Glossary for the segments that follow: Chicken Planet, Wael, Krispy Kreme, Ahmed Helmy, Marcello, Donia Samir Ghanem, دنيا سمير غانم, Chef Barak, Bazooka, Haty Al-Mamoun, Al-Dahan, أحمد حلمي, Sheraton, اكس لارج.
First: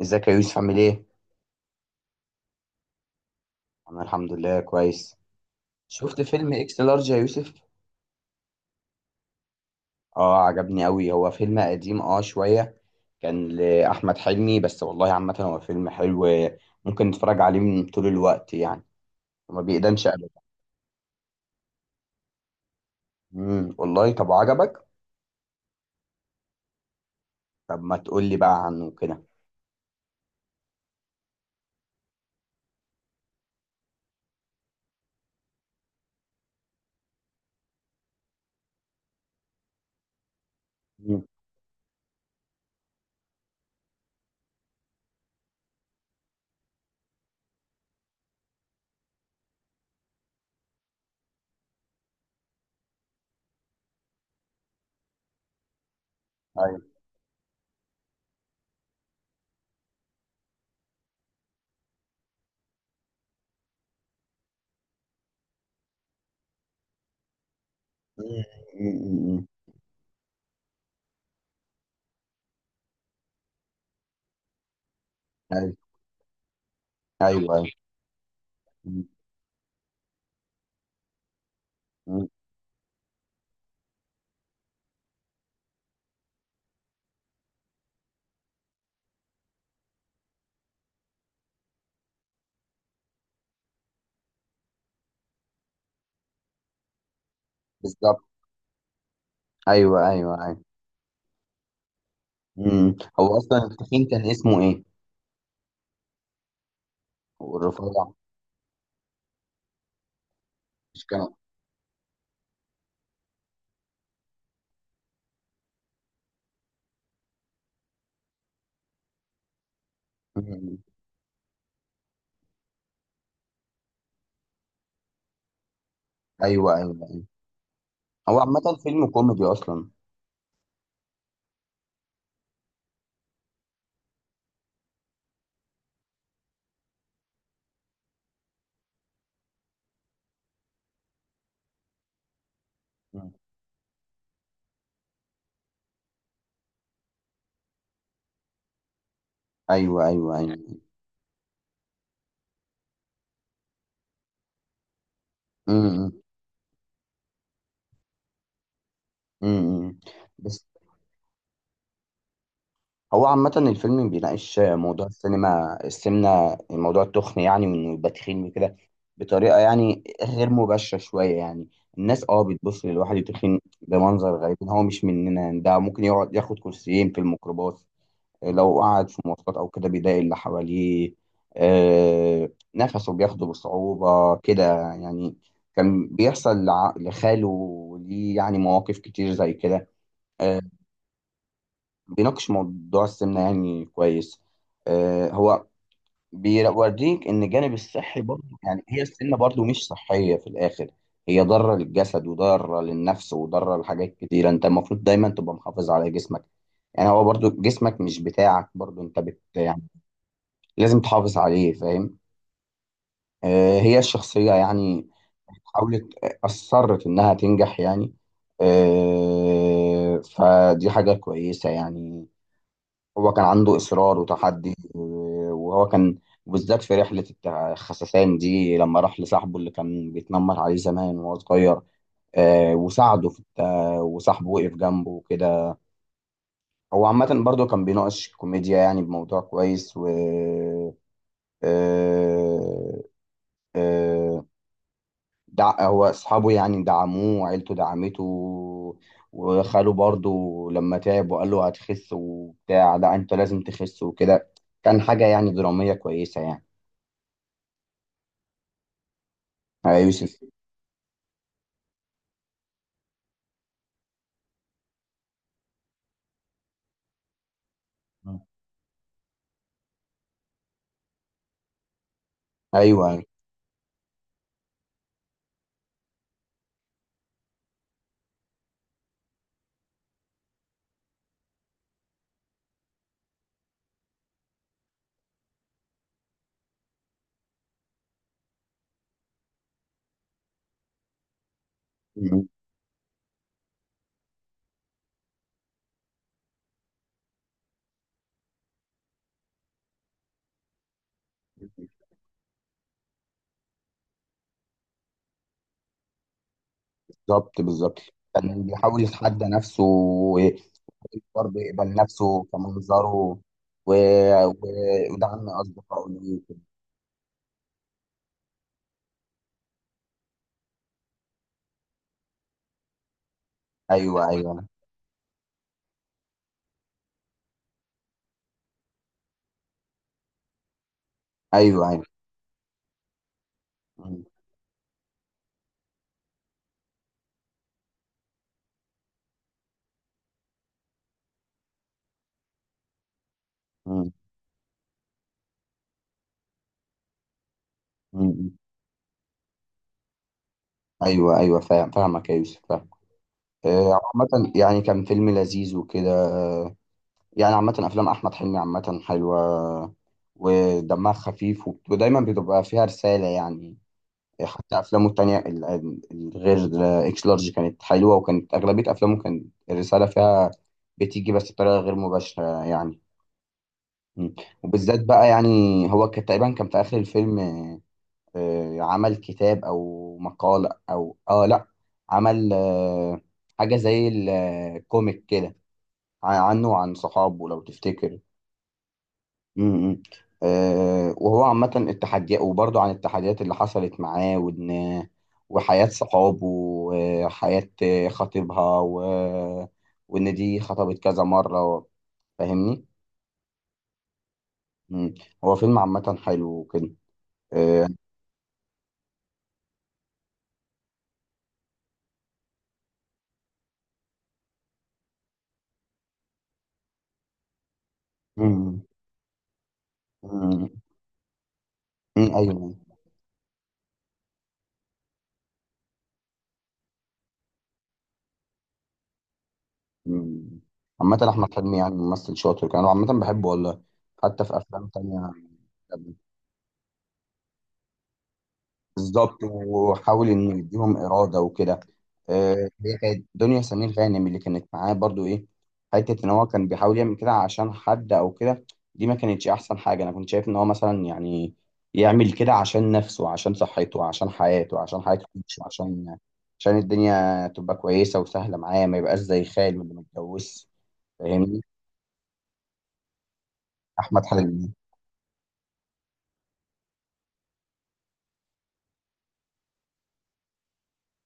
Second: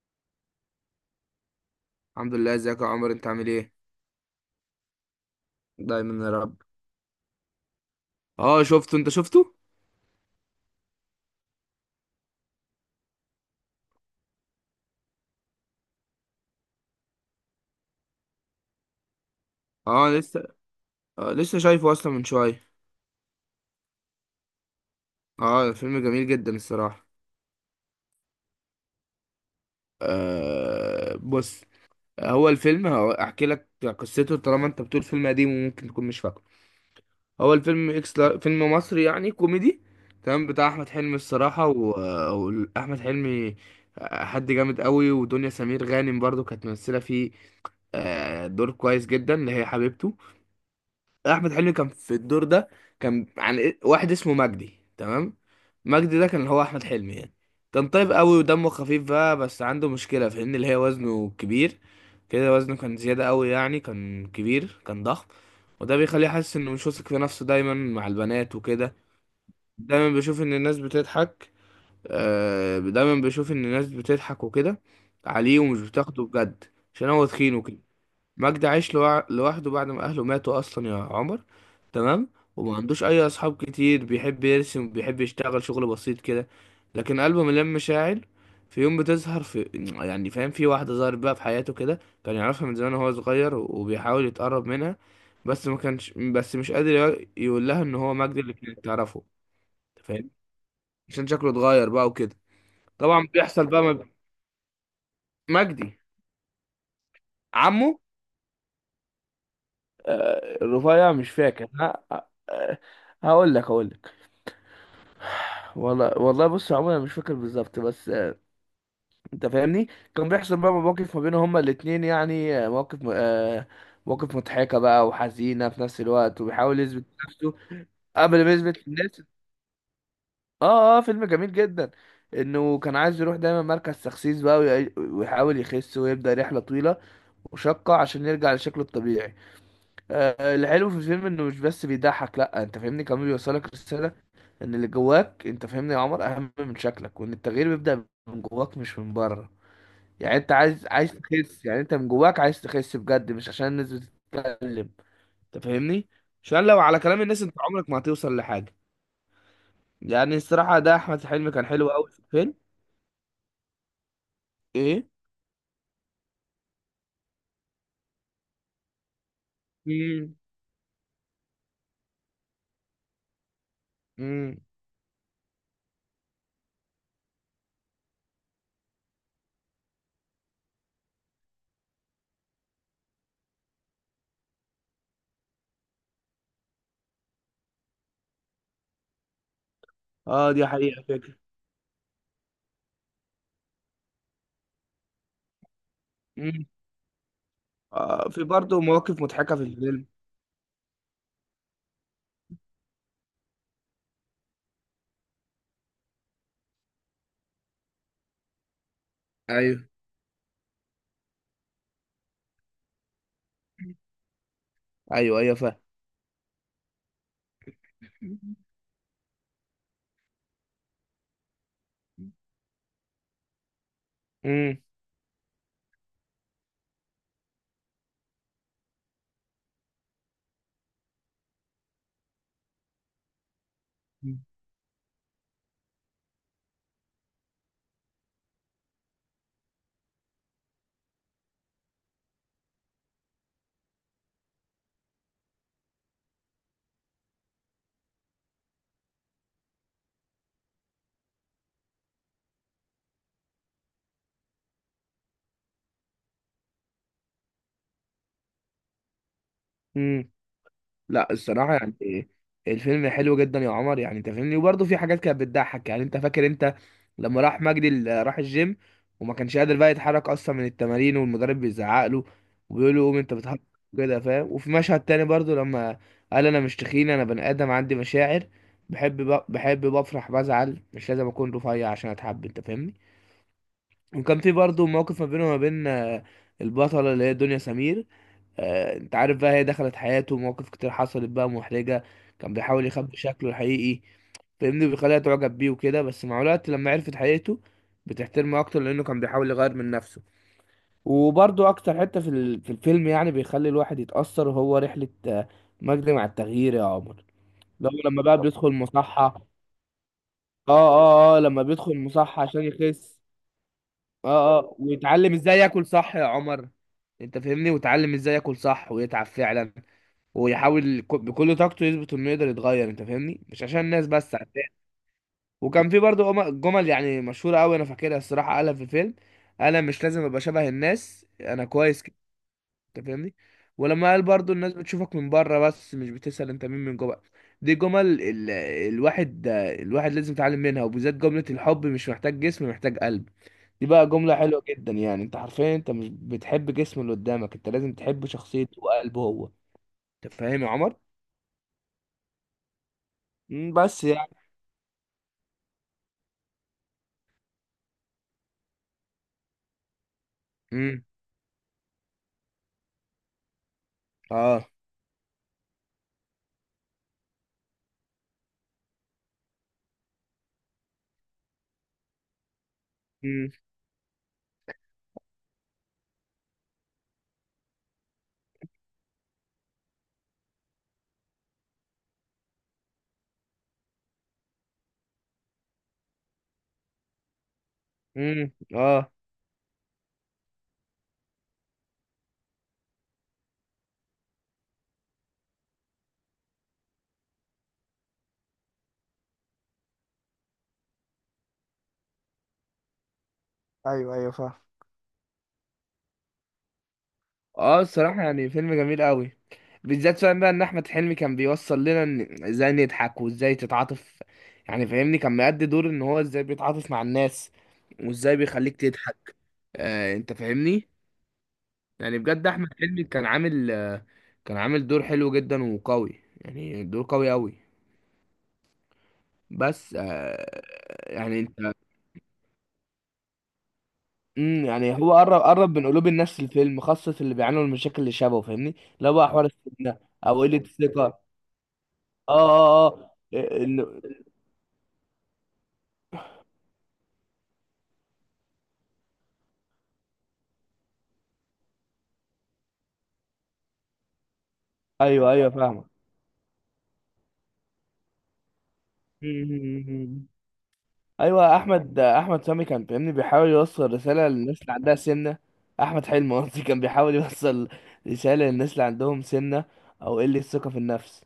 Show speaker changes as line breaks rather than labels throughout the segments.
ازيك يا يوسف عامل ايه؟
الحمد لله، ازيك يا عمر، انت عامل ايه؟
انا الحمد لله كويس. شفت
دايما يا
فيلم
رب.
اكس لارج يا يوسف؟
اه شفته. انت شفته.
اه، عجبني قوي. هو فيلم قديم شوية. كان لأحمد حلمي بس والله. عامة هو فيلم حلو، ممكن نتفرج عليه من طول الوقت يعني، وما بيقدمش
اه
ابدا.
لسه. آه لسه شايفه اصلا من شويه.
والله، طب عجبك؟
اه، فيلم جميل جدا الصراحه.
طب ما تقول لي بقى عنه كده.
آه بص، هو الفيلم احكي لك قصته، طالما انت بتقول فيلم قديم وممكن تكون مش فاكره. هو الفيلم فيلم مصري يعني كوميدي، تمام، بتاع احمد حلمي
امم.
الصراحه. واحمد حلمي حد جامد قوي، ودنيا سمير غانم برضو كانت ممثله فيه. دور كويس جدا اللي هي حبيبته. احمد حلمي كان في الدور ده. كان عن واحد اسمه مجدي، تمام. مجدي ده كان هو
ايوه.
احمد حلمي يعني. كان طيب قوي ودمه خفيف بقى، بس عنده مشكله في ان اللي هي وزنه كبير كده. وزنه كان زياده قوي، يعني كان كبير، كان ضخم. وده بيخليه حاسس انه مش واثق في نفسه دايما مع
مم،
البنات وكده.
مم، مم،
دايما بيشوف ان الناس بتضحك. دايما بيشوف ان الناس بتضحك وكده عليه،
مم.
ومش بتاخده بجد عشان هو
ايوه ايوه
تخين
أيوه.
وكده. مجدي عايش
مم،
لوحده بعد ما اهله ماتوا اصلا يا عمر،
مم.
تمام. وما عندوش اي اصحاب كتير، بيحب يرسم، بيحب يشتغل شغل بسيط كده، لكن قلبه مليان مشاعر. في يوم بتظهر في يعني فاهم، في واحدة ظهرت بقى في حياته كده، كان يعرفها من زمان وهو صغير وبيحاول يتقرب منها. بس ما كانش، بس مش قادر يقول لها ان هو
بالظبط.
مجدي اللي كانت تعرفه. أنت
ايوه
فاهم،
ايوه ايوه.
عشان شكله اتغير بقى وكده.
مم.
طبعا
هو اصلا
بيحصل بقى.
التخين كان اسمه ايه؟
مجدي. عمه.
والرفيع؟ مش
رفيع مش فاكر ها. آه، هقول لك. والله والله، بص يا عمر، انا مش فاكر بالظبط، بس انت فاهمني. كان بيحصل بقى
كان.
مواقف ما بينهم هما الاتنين، يعني آه، مواقف م- آه، مواقف مضحكة بقى وحزينة في نفس الوقت،
ايوه
وبيحاول
ايوه
يثبت
ايوه.
نفسه
هو
قبل ما
عامة
يثبت
فيلم
للناس.
كوميدي اصلا.
اه اه، فيلم جميل جدا، انه كان عايز يروح دايما مركز تخسيس بقى، ويحاول يخس، ويبدأ رحلة طويلة وشاقة عشان يرجع لشكله الطبيعي. الحلو في الفيلم انه مش بس بيضحك، لا انت فاهمني، كمان
مم.
بيوصلك رسالة، ان اللي جواك انت فاهمني يا عمر اهم من شكلك، وان التغيير بيبدأ من جواك مش من بره.
ايوه ايوه
يعني انت
ايوه.
عايز تخس، يعني انت من جواك عايز تخس بجد، مش عشان الناس بتتكلم. انت فاهمني،
امم.
عشان لو على كلام الناس انت عمرك ما هتوصل لحاجة.
امم.
يعني
بس
الصراحة ده احمد حلمي كان حلو قوي في الفيلم.
هو عامة الفيلم بيناقش موضوع
ايه.
السينما، السمنة، موضوع التخن يعني، وانه يبقى تخين وكده، بطريقة يعني
امم.
غير مباشرة شوية يعني. الناس اه بتبص للواحد التخين بمنظر غريب
امم.
إن هو مش مننا، يعني ده ممكن يقعد ياخد كرسيين في الميكروباص. لو قعد في مواصلات او كده بيضايق اللي حواليه. نفسه بياخده بصعوبة كده يعني. كان بيحصل لخاله ليه يعني مواقف كتير زي كده.
اه
آه،
دي حقيقة فكرة.
بيناقش موضوع السمنة يعني كويس. هو
امم.
بيوريك ان الجانب الصحي برضه،
في برضه
يعني هي
مواقف
السمنة
مضحكة في
برضه مش
الفيلم.
صحية في الاخر. هي ضارة للجسد وضارة للنفس وضارة لحاجات كتيرة، انت المفروض دايما تبقى محافظ على جسمك. يعني هو برضو جسمك مش بتاعك، برضو انت بت
ايوه
يعني لازم تحافظ عليه، فاهم. هي الشخصية يعني
ايوه ايوه
حاولت، أصرت إنها تنجح يعني.
فاهم.
فدي حاجة كويسة يعني. هو كان عنده إصرار وتحدي
امم.
وهو كان بالذات في رحلة الخسسان دي، لما راح لصاحبه اللي كان بيتنمر عليه زمان وهو صغير. وساعده في وصاحبه وقف جنبه وكده. هو عامة برضه كان بيناقش كوميديا يعني بموضوع كويس و آه، آه، هو اصحابه يعني دعموه وعيلته دعمته، وخاله برضه لما تعب وقال له هتخس وبتاع لا انت لازم تخس وكده. كان حاجة يعني درامية كويسة يعني، يا
امم.
يوسف.
لا الصراحه يعني الفيلم حلو جدا يا عمر، يعني انت فاهمني، وبرضه في حاجات كانت بتضحك يعني. انت فاكر انت لما راح مجدي راح الجيم، وما كانش قادر بقى يتحرك اصلا من التمارين، والمدرب بيزعق له وبيقول له
ايوه.
قوم انت بتهرب، كده فاهم. وفي مشهد تاني برضه لما قال انا مش تخين، انا بني ادم عندي مشاعر، بحب بحب، بفرح، بزعل، مش لازم اكون رفيع عشان اتحب، انت فاهمني. وكان في برضه موقف ما بينه وما بين البطلة اللي هي دنيا سمير. انت عارف بقى، هي دخلت حياته، ومواقف كتير حصلت بقى محرجة.
م-
كان بيحاول يخبي شكله الحقيقي، فاهمني، بيخليها تعجب بيه وكده. بس مع الوقت لما عرفت حقيقته بتحترمه اكتر، لانه كان بيحاول يغير من نفسه. وبرضه اكتر حتة في في الفيلم، يعني بيخلي الواحد يتأثر، هو رحلة مجدي مع التغيير يا عمر،
بالظبط
لو
بالظبط.
لما بقى
كان
بيدخل
بيحاول يتحدى
مصحة.
نفسه،
اه
وبرضه
اه اه، لما
يقبل
بيدخل مصحة
نفسه
عشان يخس.
كمنظره و... و...
اه اه، ويتعلم
ودعم
ازاي ياكل
اصدقائه
صح يا
ليه وكده.
عمر. انت فاهمني، ويتعلم ازاي ياكل صح ويتعب فعلا، ويحاول بكل طاقته يثبت انه يقدر يتغير، انت فاهمني، مش عشان الناس
ايوه
بس عشان.
ايوه
وكان في برضه جمل يعني مشهوره قوي انا فاكرها الصراحه، قالها في الفيلم، قال أنا مش لازم ابقى شبه الناس، انا
ايوه
كويس
ايوه.
كده، انت فاهمني. ولما
م-
قال برضه الناس بتشوفك من بره، بس مش بتسأل انت مين من جوه. دي جمل. الواحد لازم يتعلم منها، وبالذات جملة الحب مش محتاج جسم، محتاج قلب. دي بقى
م-
جملة حلوة جدا، يعني انت حرفيا انت مش بتحب جسم اللي قدامك، انت لازم تحب
م-
شخصيته وقلبه هو. انت فاهم يا عمر؟
ايوه ايوه، فاهم، فاهمك يا يوسف، فاهم.
مم، بس يعني.
عامة يعني كان فيلم لذيذ وكده. يعني عامة أفلام أحمد حلمي عامة حلوة،
امم.
ودمها خفيف، ودايما بتبقى فيها رسالة يعني.
اه.
حتى أفلامه التانية الغير إكس لارج كانت حلوة، وكانت أغلبية أفلامه كانت الرسالة فيها بتيجي بس بطريقة غير مباشرة يعني.
امم.
م. وبالذات بقى يعني هو كان تقريبا كان في آخر الفيلم، عمل كتاب أو مقالة أو لأ، عمل حاجة زي الكوميك كده، عنه وعن صحابه لو تفتكر.
امم. اه.
امم. أه، وهو عامة التحديات، وبرضه عن التحديات اللي حصلت معاه، وإن وحياة صحابه وحياة خطيبها وإن دي خطبت كذا مرة. فاهمني؟
ايوه ايوه فاهم.
مم. هو فيلم عامة حلو وكده،
اه
أه.
الصراحة يعني فيلم جميل قوي، بالذات فاهم بقى ان احمد حلمي كان بيوصل لنا ان ازاي نضحك وازاي تتعاطف، يعني فاهمني، كان مأدي دور ان هو ازاي بيتعاطف مع الناس وازاي بيخليك
مم.
تضحك، آه انت
مم.
فاهمني. يعني
مم.
بجد احمد
أيوه.
حلمي كان عامل كان عامل دور حلو جدا وقوي، يعني دور قوي قوي. بس
مم. عامة
يعني
أحمد
انت.
حلمي يعني ممثل شاطر كان، وعامة بحبه والله، حتى في أفلام
يعني هو
تانية.
قرب من قلوب الناس، الفيلم خاصة اللي بيعانوا من المشاكل اللي شبهه، فاهمني، لا بقى
بالظبط،
حوار السمنة
وحاول
او قلة
انه يديهم
الثقة.
اراده وكده.
اه
هي
اه
كانت
اه،
دنيا سمير
ال-
غانم اللي كانت معاه برضو ايه، حته ان هو كان بيحاول يعمل كده عشان حد او كده. دي ما كانتش احسن حاجه، انا كنت شايف ان هو مثلا يعني يعمل كده عشان نفسه، عشان صحته، عشان حياته، عشان حياته
ايوه ايوه
تمشي،
فاهمك.
عشان عشان الدنيا تبقى كويسه وسهله معاه، ما يبقاش زي خال اللي
أمم.
متجوز.
ايوه،
فاهمني.
احمد سامي كان، فاهمني، بيحاول يوصل
احمد
رسالة للناس
حلمي.
اللي عندها سمنة. احمد حلمي قصدي، كان بيحاول يوصل رسالة للناس اللي عندهم سمنة او قلة ثقة في النفس.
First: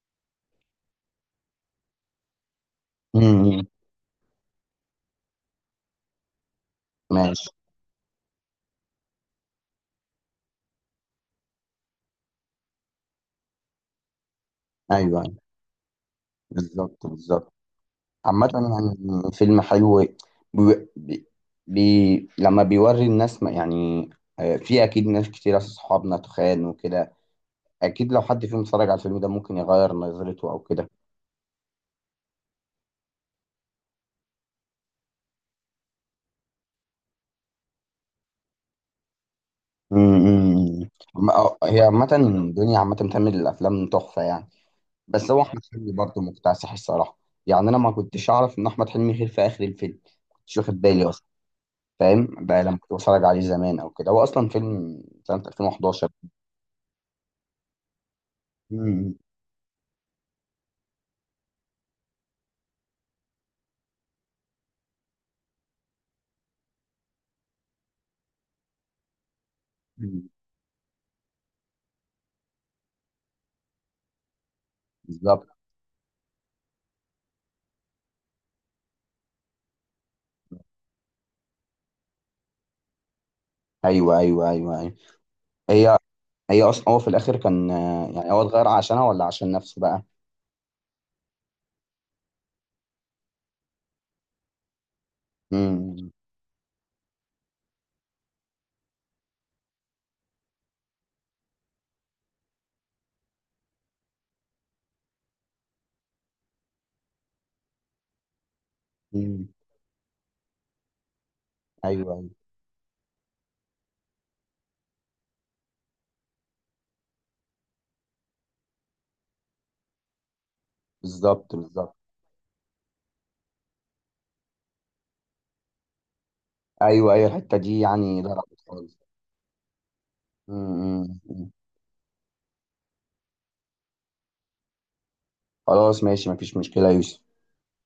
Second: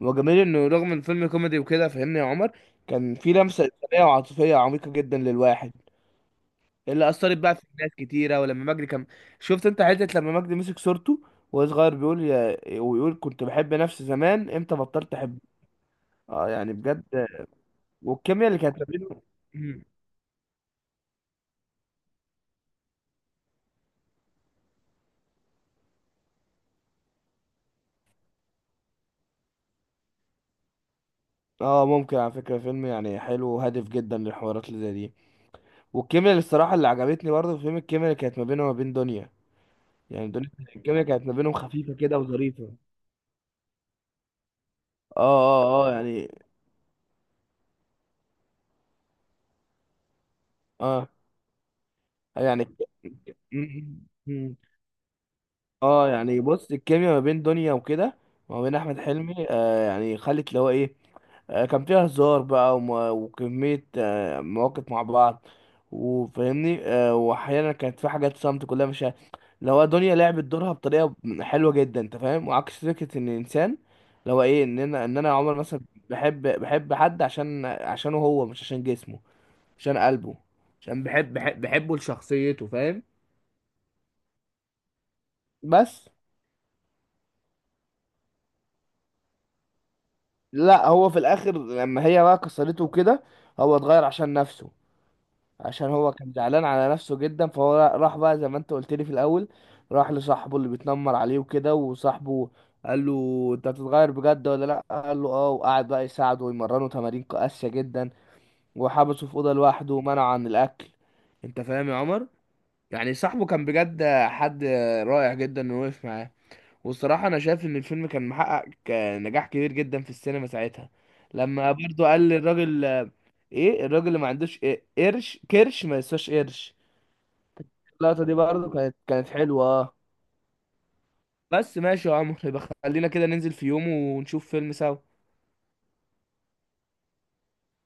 وجميل انه رغم الفيلم كوميدي وكده فاهمني يا عمر، كان في
امم.
لمسة إنسانية وعاطفية عميقة جدا للواحد، اللي اثرت
ماشي.
بقى في ناس كتيره. ولما مجدي كان، شفت انت حته لما مجدي مسك صورته وهو صغير بيقول ويقول كنت بحب نفسي زمان، امتى بطلت
ايوه أيوه.
احب. اه يعني بجد.
بالظبط بالظبط.
والكيمياء
عامة
اللي كانت ما بينه.
يعني فيلم
مم.
حلو. بي... بي... لما بيوري الناس ما يعني، في أكيد ناس كتير أصحابنا تخان وكده، أكيد لو حد فيهم اتفرج على الفيلم ده ممكن يغير نظرته أو كده.
اه، ممكن على فكره فيلم يعني حلو وهادف جدا للحوارات اللي زي دي. والكيمياء اللي الصراحه اللي عجبتني برضه في فيلم، الكيمياء اللي كانت ما بينه وما بين دنيا، يعني دنيا،
أمم.
الكيمياء كانت ما بينهم
هي
خفيفه
عامة
كده وظريفه.
الدنيا عامة بتعمل الأفلام تحفة يعني،
اه
بس هو أحمد
اه
حلمي
اه
برضه
يعني.
مكتسح الصراحة. يعني أنا ما كنتش أعرف إن أحمد حلمي خير في آخر الفيلم، كنتش واخد بالي
اه
أصلا. فاهم بقى
يعني.
لما كنت بتفرج عليه زمان أو كده، هو أصلا
مم.
فيلم سنة 2011.
اه يعني بص، الكيميا ما بين دنيا وكده وما بين احمد
أمم.
حلمي، يعني خلت اللي هو ايه، كان فيها هزار بقى وكمية مواقف مع بعض. وفاهمني، واحيانا كانت في حاجات صمت كلها مش اللي هو دنيا لعبت دورها بطريقة حلوة جدا، انت فاهم، وعكس فكرة ان الانسان اللي هو ايه، ان انا
بالظبط.
عمر مثلا بحب حد عشانه هو، مش عشان جسمه، عشان قلبه، عشان بحبه لشخصيته، فاهم.
ايوه ايوه ايوه ايوه. هي
بس.
هي اصلا هو في الاخر كان، يعني هو اتغير عشانها ولا عشان نفسه بقى.
لا، هو في الاخر لما هي بقى كسرته كده هو اتغير عشان نفسه، عشان
امم.
هو كان زعلان على نفسه جدا. فهو راح بقى زي ما انت قلت لي في الاول، راح لصاحبه اللي بيتنمر عليه وكده، وصاحبه قال له انت هتتغير بجد ولا لا؟ قال له اه، وقعد بقى يساعده ويمرنه تمارين قاسية جدا، وحبسه في
امم.
اوضة لوحده ومنعه عن الاكل. انت فاهم يا
ايوه
عمر؟
ايوه.
يعني صاحبه كان بجد حد رائع جدا انه وقف معاه. والصراحة أنا شايف إن الفيلم كان محقق نجاح كبير جدا في السينما ساعتها.
بالظبط
لما
بالظبط.
برضو قال للراجل إيه الراجل اللي ما عندوش إيه قرش، كرش ما يسواش قرش.
ايوه ايوه، الحته دي يعني
اللقطة دي
ضربت
برضو كانت
خالص.
كانت حلوة آه.
امم. أمم، أمم.
بس ماشي يا عمرو، يبقى خلينا كده ننزل في يوم ونشوف فيلم سوا.
خلاص ماشي، مفيش مشكله يا يوسف.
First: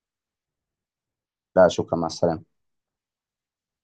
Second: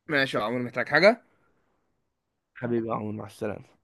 ماشي يا عمرو، محتاج حاجة؟
لا شكرا، مع السلامه.
حبيبي يا عمرو، مع السلامة.